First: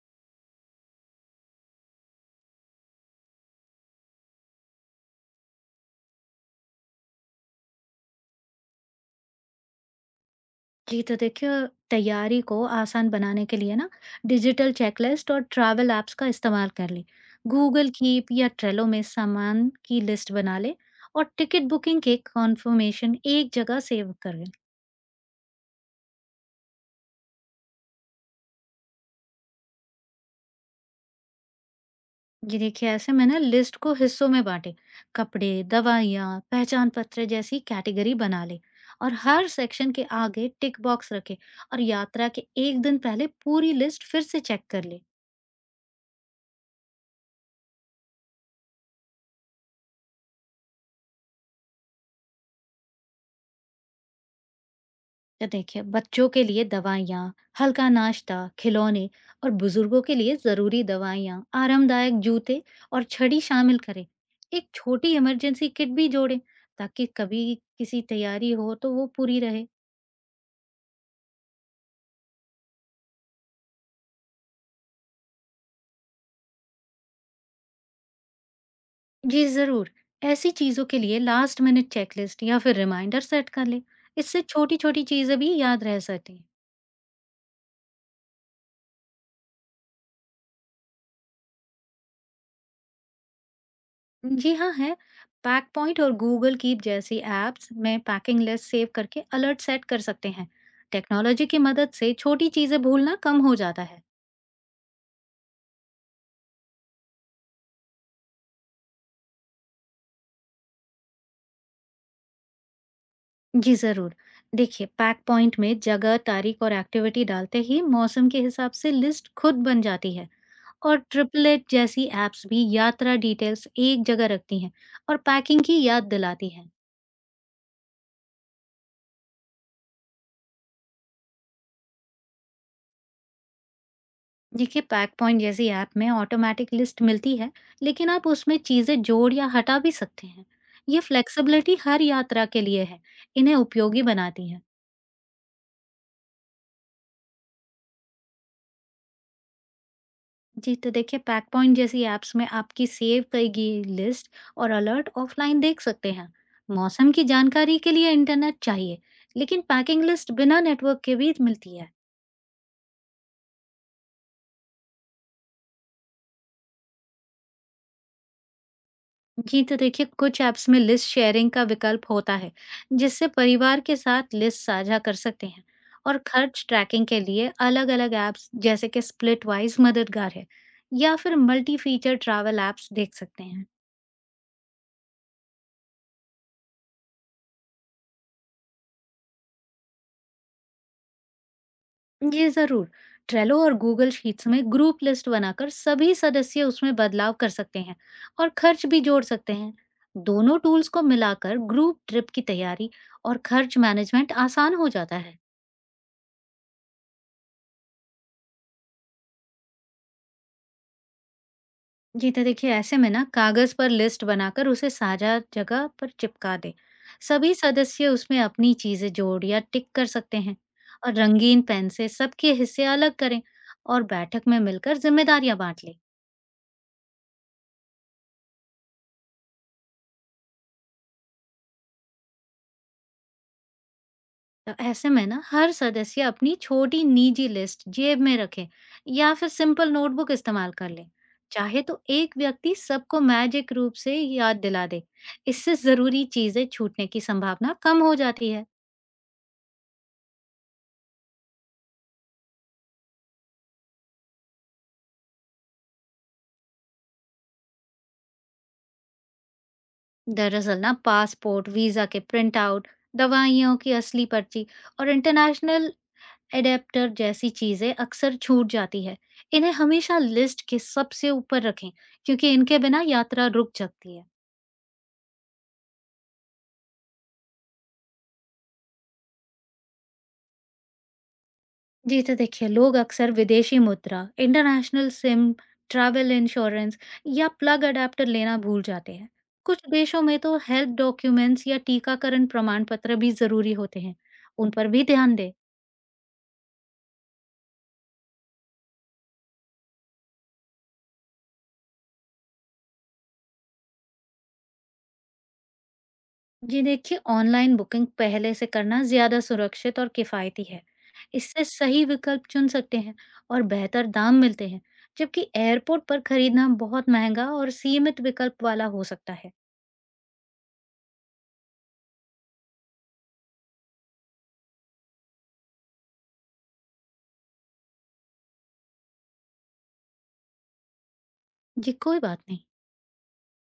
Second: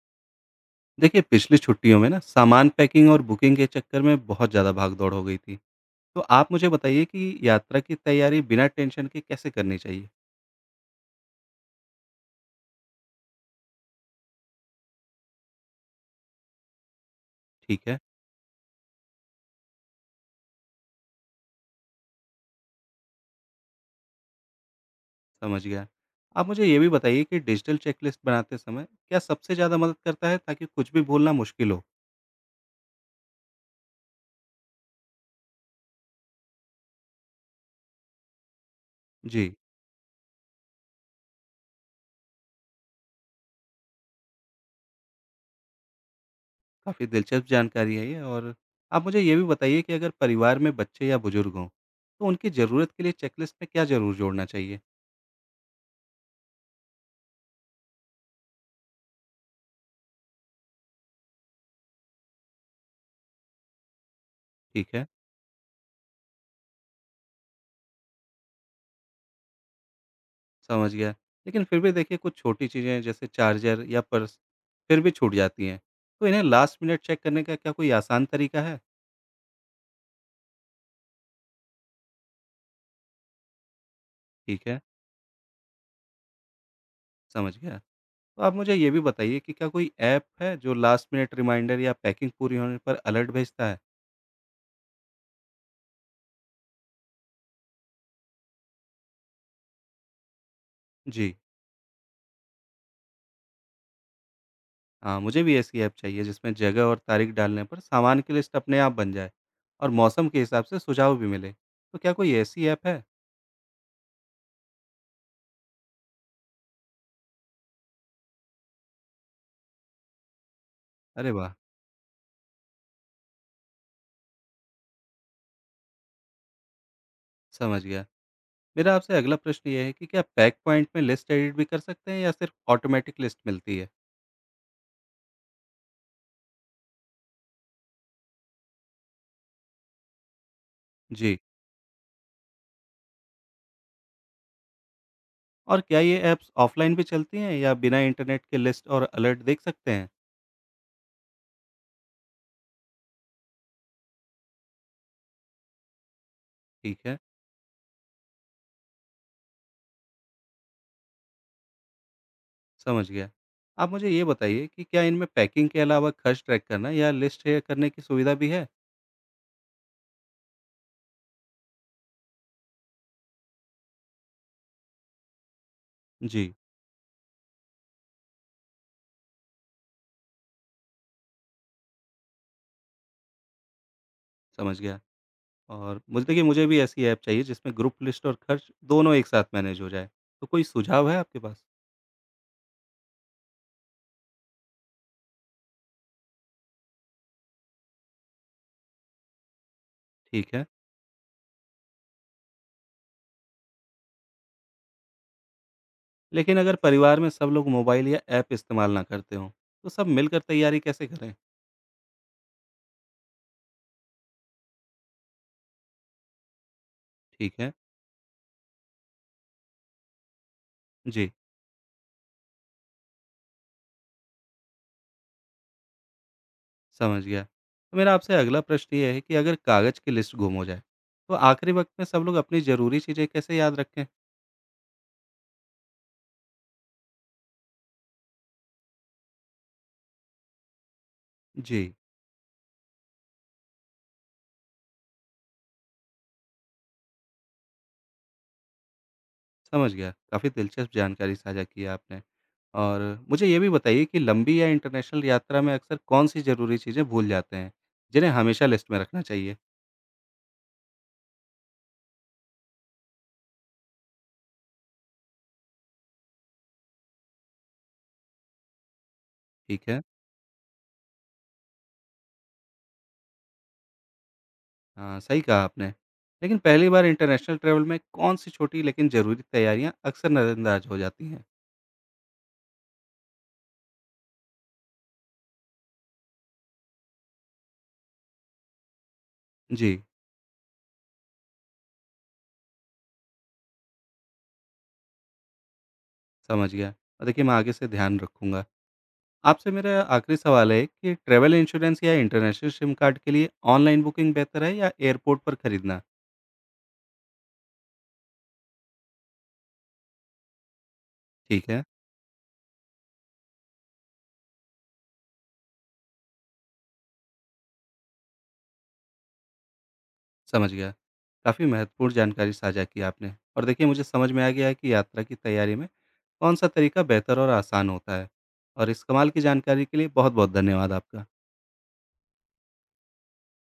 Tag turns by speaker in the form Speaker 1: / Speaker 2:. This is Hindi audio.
Speaker 1: देखिए, पिछली छुट्टियों में ना सामान पैकिंग और बुकिंग के चक्कर में बहुत ज़्यादा भाग-दौड़ हो गई थी। तो आप मुझे बताइए कि यात्रा की तैयारी बिना टेंशन के कैसे करनी चाहिए?
Speaker 2: जी, तो देखिए। तैयारी को आसान बनाने के लिए ना डिजिटल चेकलिस्ट और ट्रैवल ऐप्स का इस्तेमाल कर ले।
Speaker 1: ठीक
Speaker 2: गूगल
Speaker 1: है,
Speaker 2: कीप या ट्रेलो में सामान की लिस्ट बना ले और टिकट बुकिंग के कॉन्फर्मेशन एक जगह सेव कर ले।
Speaker 1: समझ गया। आप मुझे ये भी बताइए कि डिजिटल चेकलिस्ट बनाते समय क्या सबसे ज़्यादा मदद करता है ताकि कुछ भी भूलना मुश्किल हो?
Speaker 2: ये देखिए, ऐसे में ना लिस्ट को हिस्सों में बांटे। कपड़े, दवाइयाँ, पहचान पत्र जैसी कैटेगरी बना ले और हर
Speaker 1: जी,
Speaker 2: सेक्शन के आगे टिक बॉक्स रखे। और यात्रा के एक दिन पहले पूरी लिस्ट फिर से चेक कर ले।
Speaker 1: काफ़ी दिलचस्प जानकारी है ये। और आप मुझे ये भी बताइए कि अगर परिवार में बच्चे या बुजुर्ग हों, तो उनकी ज़रूरत के लिए चेकलिस्ट में क्या ज़रूर जोड़ना चाहिए?
Speaker 2: तो देखिए, बच्चों के लिए दवाइयाँ, हल्का नाश्ता, खिलौने, और बुजुर्गों के लिए जरूरी दवाइयाँ, आरामदायक जूते और छड़ी शामिल करें। एक
Speaker 1: ठीक है।
Speaker 2: छोटी इमरजेंसी किट भी जोड़ें, ताकि कभी किसी तैयारी हो तो वो पूरी रहे।
Speaker 1: समझ गया। लेकिन फिर भी देखिए, कुछ छोटी चीज़ें जैसे चार्जर या पर्स फिर भी छूट जाती हैं। तो इन्हें लास्ट मिनट चेक करने का क्या कोई आसान तरीका है?
Speaker 2: जी जरूर, ऐसी चीजों के लिए लास्ट मिनट चेकलिस्ट या फिर रिमाइंडर सेट कर लें। इससे
Speaker 1: ठीक
Speaker 2: छोटी
Speaker 1: है,
Speaker 2: छोटी चीजें भी याद रह सकें।
Speaker 1: समझ गया। तो आप मुझे ये भी बताइए कि क्या कोई ऐप है जो लास्ट मिनट रिमाइंडर या पैकिंग पूरी होने पर अलर्ट भेजता है?
Speaker 2: जी हाँ, है। पैक पॉइंट और गूगल कीप जैसी एप्स में पैकिंग लिस्ट सेव करके अलर्ट सेट कर सकते हैं।
Speaker 1: जी,
Speaker 2: टेक्नोलॉजी की मदद से छोटी चीजें भूलना कम हो जाता है।
Speaker 1: हाँ मुझे भी ऐसी ऐप चाहिए जिसमें जगह और तारीख डालने पर सामान की लिस्ट अपने आप बन जाए और मौसम के हिसाब से सुझाव भी मिले। तो क्या कोई ऐसी ऐप है?
Speaker 2: जी जरूर। देखिए, पैक पॉइंट में जगह, तारीख और एक्टिविटी डालते ही मौसम के हिसाब से लिस्ट खुद बन जाती है। और
Speaker 1: अरे वाह!
Speaker 2: ट्रिपलेट जैसी एप्स भी यात्रा डिटेल्स एक जगह रखती हैं और पैकिंग की याद दिलाती हैं।
Speaker 1: समझ गया। मेरा आपसे अगला प्रश्न ये है कि क्या पैक पॉइंट में लिस्ट एडिट भी कर सकते हैं या सिर्फ ऑटोमेटिक लिस्ट मिलती है?
Speaker 2: देखिए, पैक पॉइंट जैसी ऐप में ऑटोमेटिक लिस्ट मिलती है, लेकिन आप उसमें चीज़ें जोड़ या हटा भी सकते हैं। ये
Speaker 1: जी,
Speaker 2: फ्लेक्सिबिलिटी हर यात्रा के लिए है, इन्हें उपयोगी बनाती है।
Speaker 1: और क्या ये ऐप्स ऑफलाइन भी चलती हैं या बिना इंटरनेट के लिस्ट और अलर्ट देख सकते हैं?
Speaker 2: जी, तो देखिए, पैक पॉइंट जैसी ऐप्स में आपकी सेव की गई लिस्ट और अलर्ट ऑफलाइन देख सकते हैं।
Speaker 1: ठीक
Speaker 2: मौसम
Speaker 1: है,
Speaker 2: की जानकारी के लिए इंटरनेट चाहिए, लेकिन पैकिंग लिस्ट बिना नेटवर्क के भी मिलती है।
Speaker 1: समझ गया। आप मुझे ये बताइए कि क्या इनमें पैकिंग के अलावा खर्च ट्रैक करना या लिस्ट शेयर करने की सुविधा भी है?
Speaker 2: जी, तो देखिए, कुछ ऐप्स में लिस्ट शेयरिंग का विकल्प होता है, जिससे परिवार के साथ लिस्ट साझा कर सकते हैं। और
Speaker 1: जी,
Speaker 2: खर्च ट्रैकिंग के लिए अलग-अलग ऐप्स जैसे कि स्प्लिटवाइज मददगार है, या फिर मल्टी फीचर ट्रैवल ऐप्स देख सकते हैं।
Speaker 1: समझ गया। और मुझे भी ऐसी ऐप चाहिए जिसमें ग्रुप लिस्ट और खर्च दोनों एक साथ मैनेज हो जाए। तो कोई सुझाव है आपके पास?
Speaker 2: ये जरूर। ट्रेलो और गूगल शीट्स में ग्रुप लिस्ट बनाकर सभी सदस्य उसमें बदलाव कर सकते हैं और खर्च भी जोड़ सकते हैं।
Speaker 1: ठीक
Speaker 2: दोनों
Speaker 1: है।
Speaker 2: टूल्स को मिलाकर ग्रुप ट्रिप की तैयारी और खर्च मैनेजमेंट आसान हो जाता है।
Speaker 1: लेकिन अगर परिवार में सब लोग मोबाइल या ऐप इस्तेमाल ना करते हों, तो सब मिलकर तैयारी कैसे करें?
Speaker 2: जी, तो देखिए, ऐसे में ना कागज पर लिस्ट बनाकर उसे साझा जगह पर चिपका दें। सभी
Speaker 1: ठीक है।
Speaker 2: सदस्य उसमें अपनी चीजें जोड़ या टिक कर सकते हैं, और
Speaker 1: जी,
Speaker 2: रंगीन पेन से सबके हिस्से अलग करें, और बैठक में मिलकर जिम्मेदारियां बांट लें।
Speaker 1: समझ गया। तो मेरा आपसे अगला प्रश्न ये है कि अगर कागज की लिस्ट गुम हो जाए, तो आखिरी वक्त में सब लोग अपनी ज़रूरी चीज़ें कैसे याद रखें?
Speaker 2: तो ऐसे में ना हर सदस्य अपनी छोटी निजी लिस्ट जेब में रखे, या फिर सिंपल नोटबुक इस्तेमाल कर ले। चाहे
Speaker 1: जी,
Speaker 2: तो एक व्यक्ति सबको मैजिक रूप से याद दिला दे। इससे जरूरी चीजें छूटने की संभावना कम हो जाती है।
Speaker 1: समझ गया। काफ़ी दिलचस्प जानकारी साझा की है आपने। और मुझे ये भी बताइए कि लंबी या इंटरनेशनल यात्रा में अक्सर कौन सी ज़रूरी चीज़ें भूल जाते हैं जिन्हें हमेशा लिस्ट में रखना चाहिए।
Speaker 2: दरअसल ना पासपोर्ट, वीजा के प्रिंट आउट, दवाइयों की असली पर्ची, और इंटरनेशनल एडेप्टर जैसी चीजें अक्सर छूट जाती है। इन्हें
Speaker 1: ठीक है।
Speaker 2: हमेशा लिस्ट के सबसे ऊपर रखें, क्योंकि इनके बिना यात्रा रुक सकती है।
Speaker 1: हाँ, सही कहा आपने। लेकिन पहली बार इंटरनेशनल ट्रैवल में कौन-सी छोटी लेकिन ज़रूरी तैयारियाँ अक्सर नज़रअंदाज़ हो जाती हैं?
Speaker 2: जी, तो देखिए, लोग अक्सर विदेशी मुद्रा, इंटरनेशनल सिम, ट्रैवल इंश्योरेंस या प्लग अडेप्टर लेना भूल जाते हैं। कुछ
Speaker 1: जी,
Speaker 2: देशों में तो हेल्थ डॉक्यूमेंट्स या टीकाकरण प्रमाण पत्र भी जरूरी होते हैं, उन पर भी ध्यान दें।
Speaker 1: समझ गया। और देखिए, मैं आगे से ध्यान रखूँगा। आपसे मेरा आखिरी सवाल है कि ट्रैवल इंश्योरेंस या इंटरनेशनल सिम कार्ड के लिए ऑनलाइन बुकिंग बेहतर है या एयरपोर्ट पर खरीदना?
Speaker 2: जी देखिए, ऑनलाइन बुकिंग पहले से करना ज़्यादा सुरक्षित और किफ़ायती है। इससे
Speaker 1: ठीक है,
Speaker 2: सही विकल्प चुन सकते हैं और बेहतर दाम मिलते हैं, जबकि एयरपोर्ट पर खरीदना बहुत महंगा और सीमित विकल्प वाला हो सकता है।
Speaker 1: समझ गया। काफ़ी महत्वपूर्ण जानकारी साझा की आपने। और देखिए, मुझे समझ में आ गया है कि यात्रा की तैयारी में कौन-सा तरीका बेहतर और आसान होता है। और इस कमाल की जानकारी के लिए बहुत-बहुत धन्यवाद आपका।
Speaker 2: जी, कोई बात नहीं।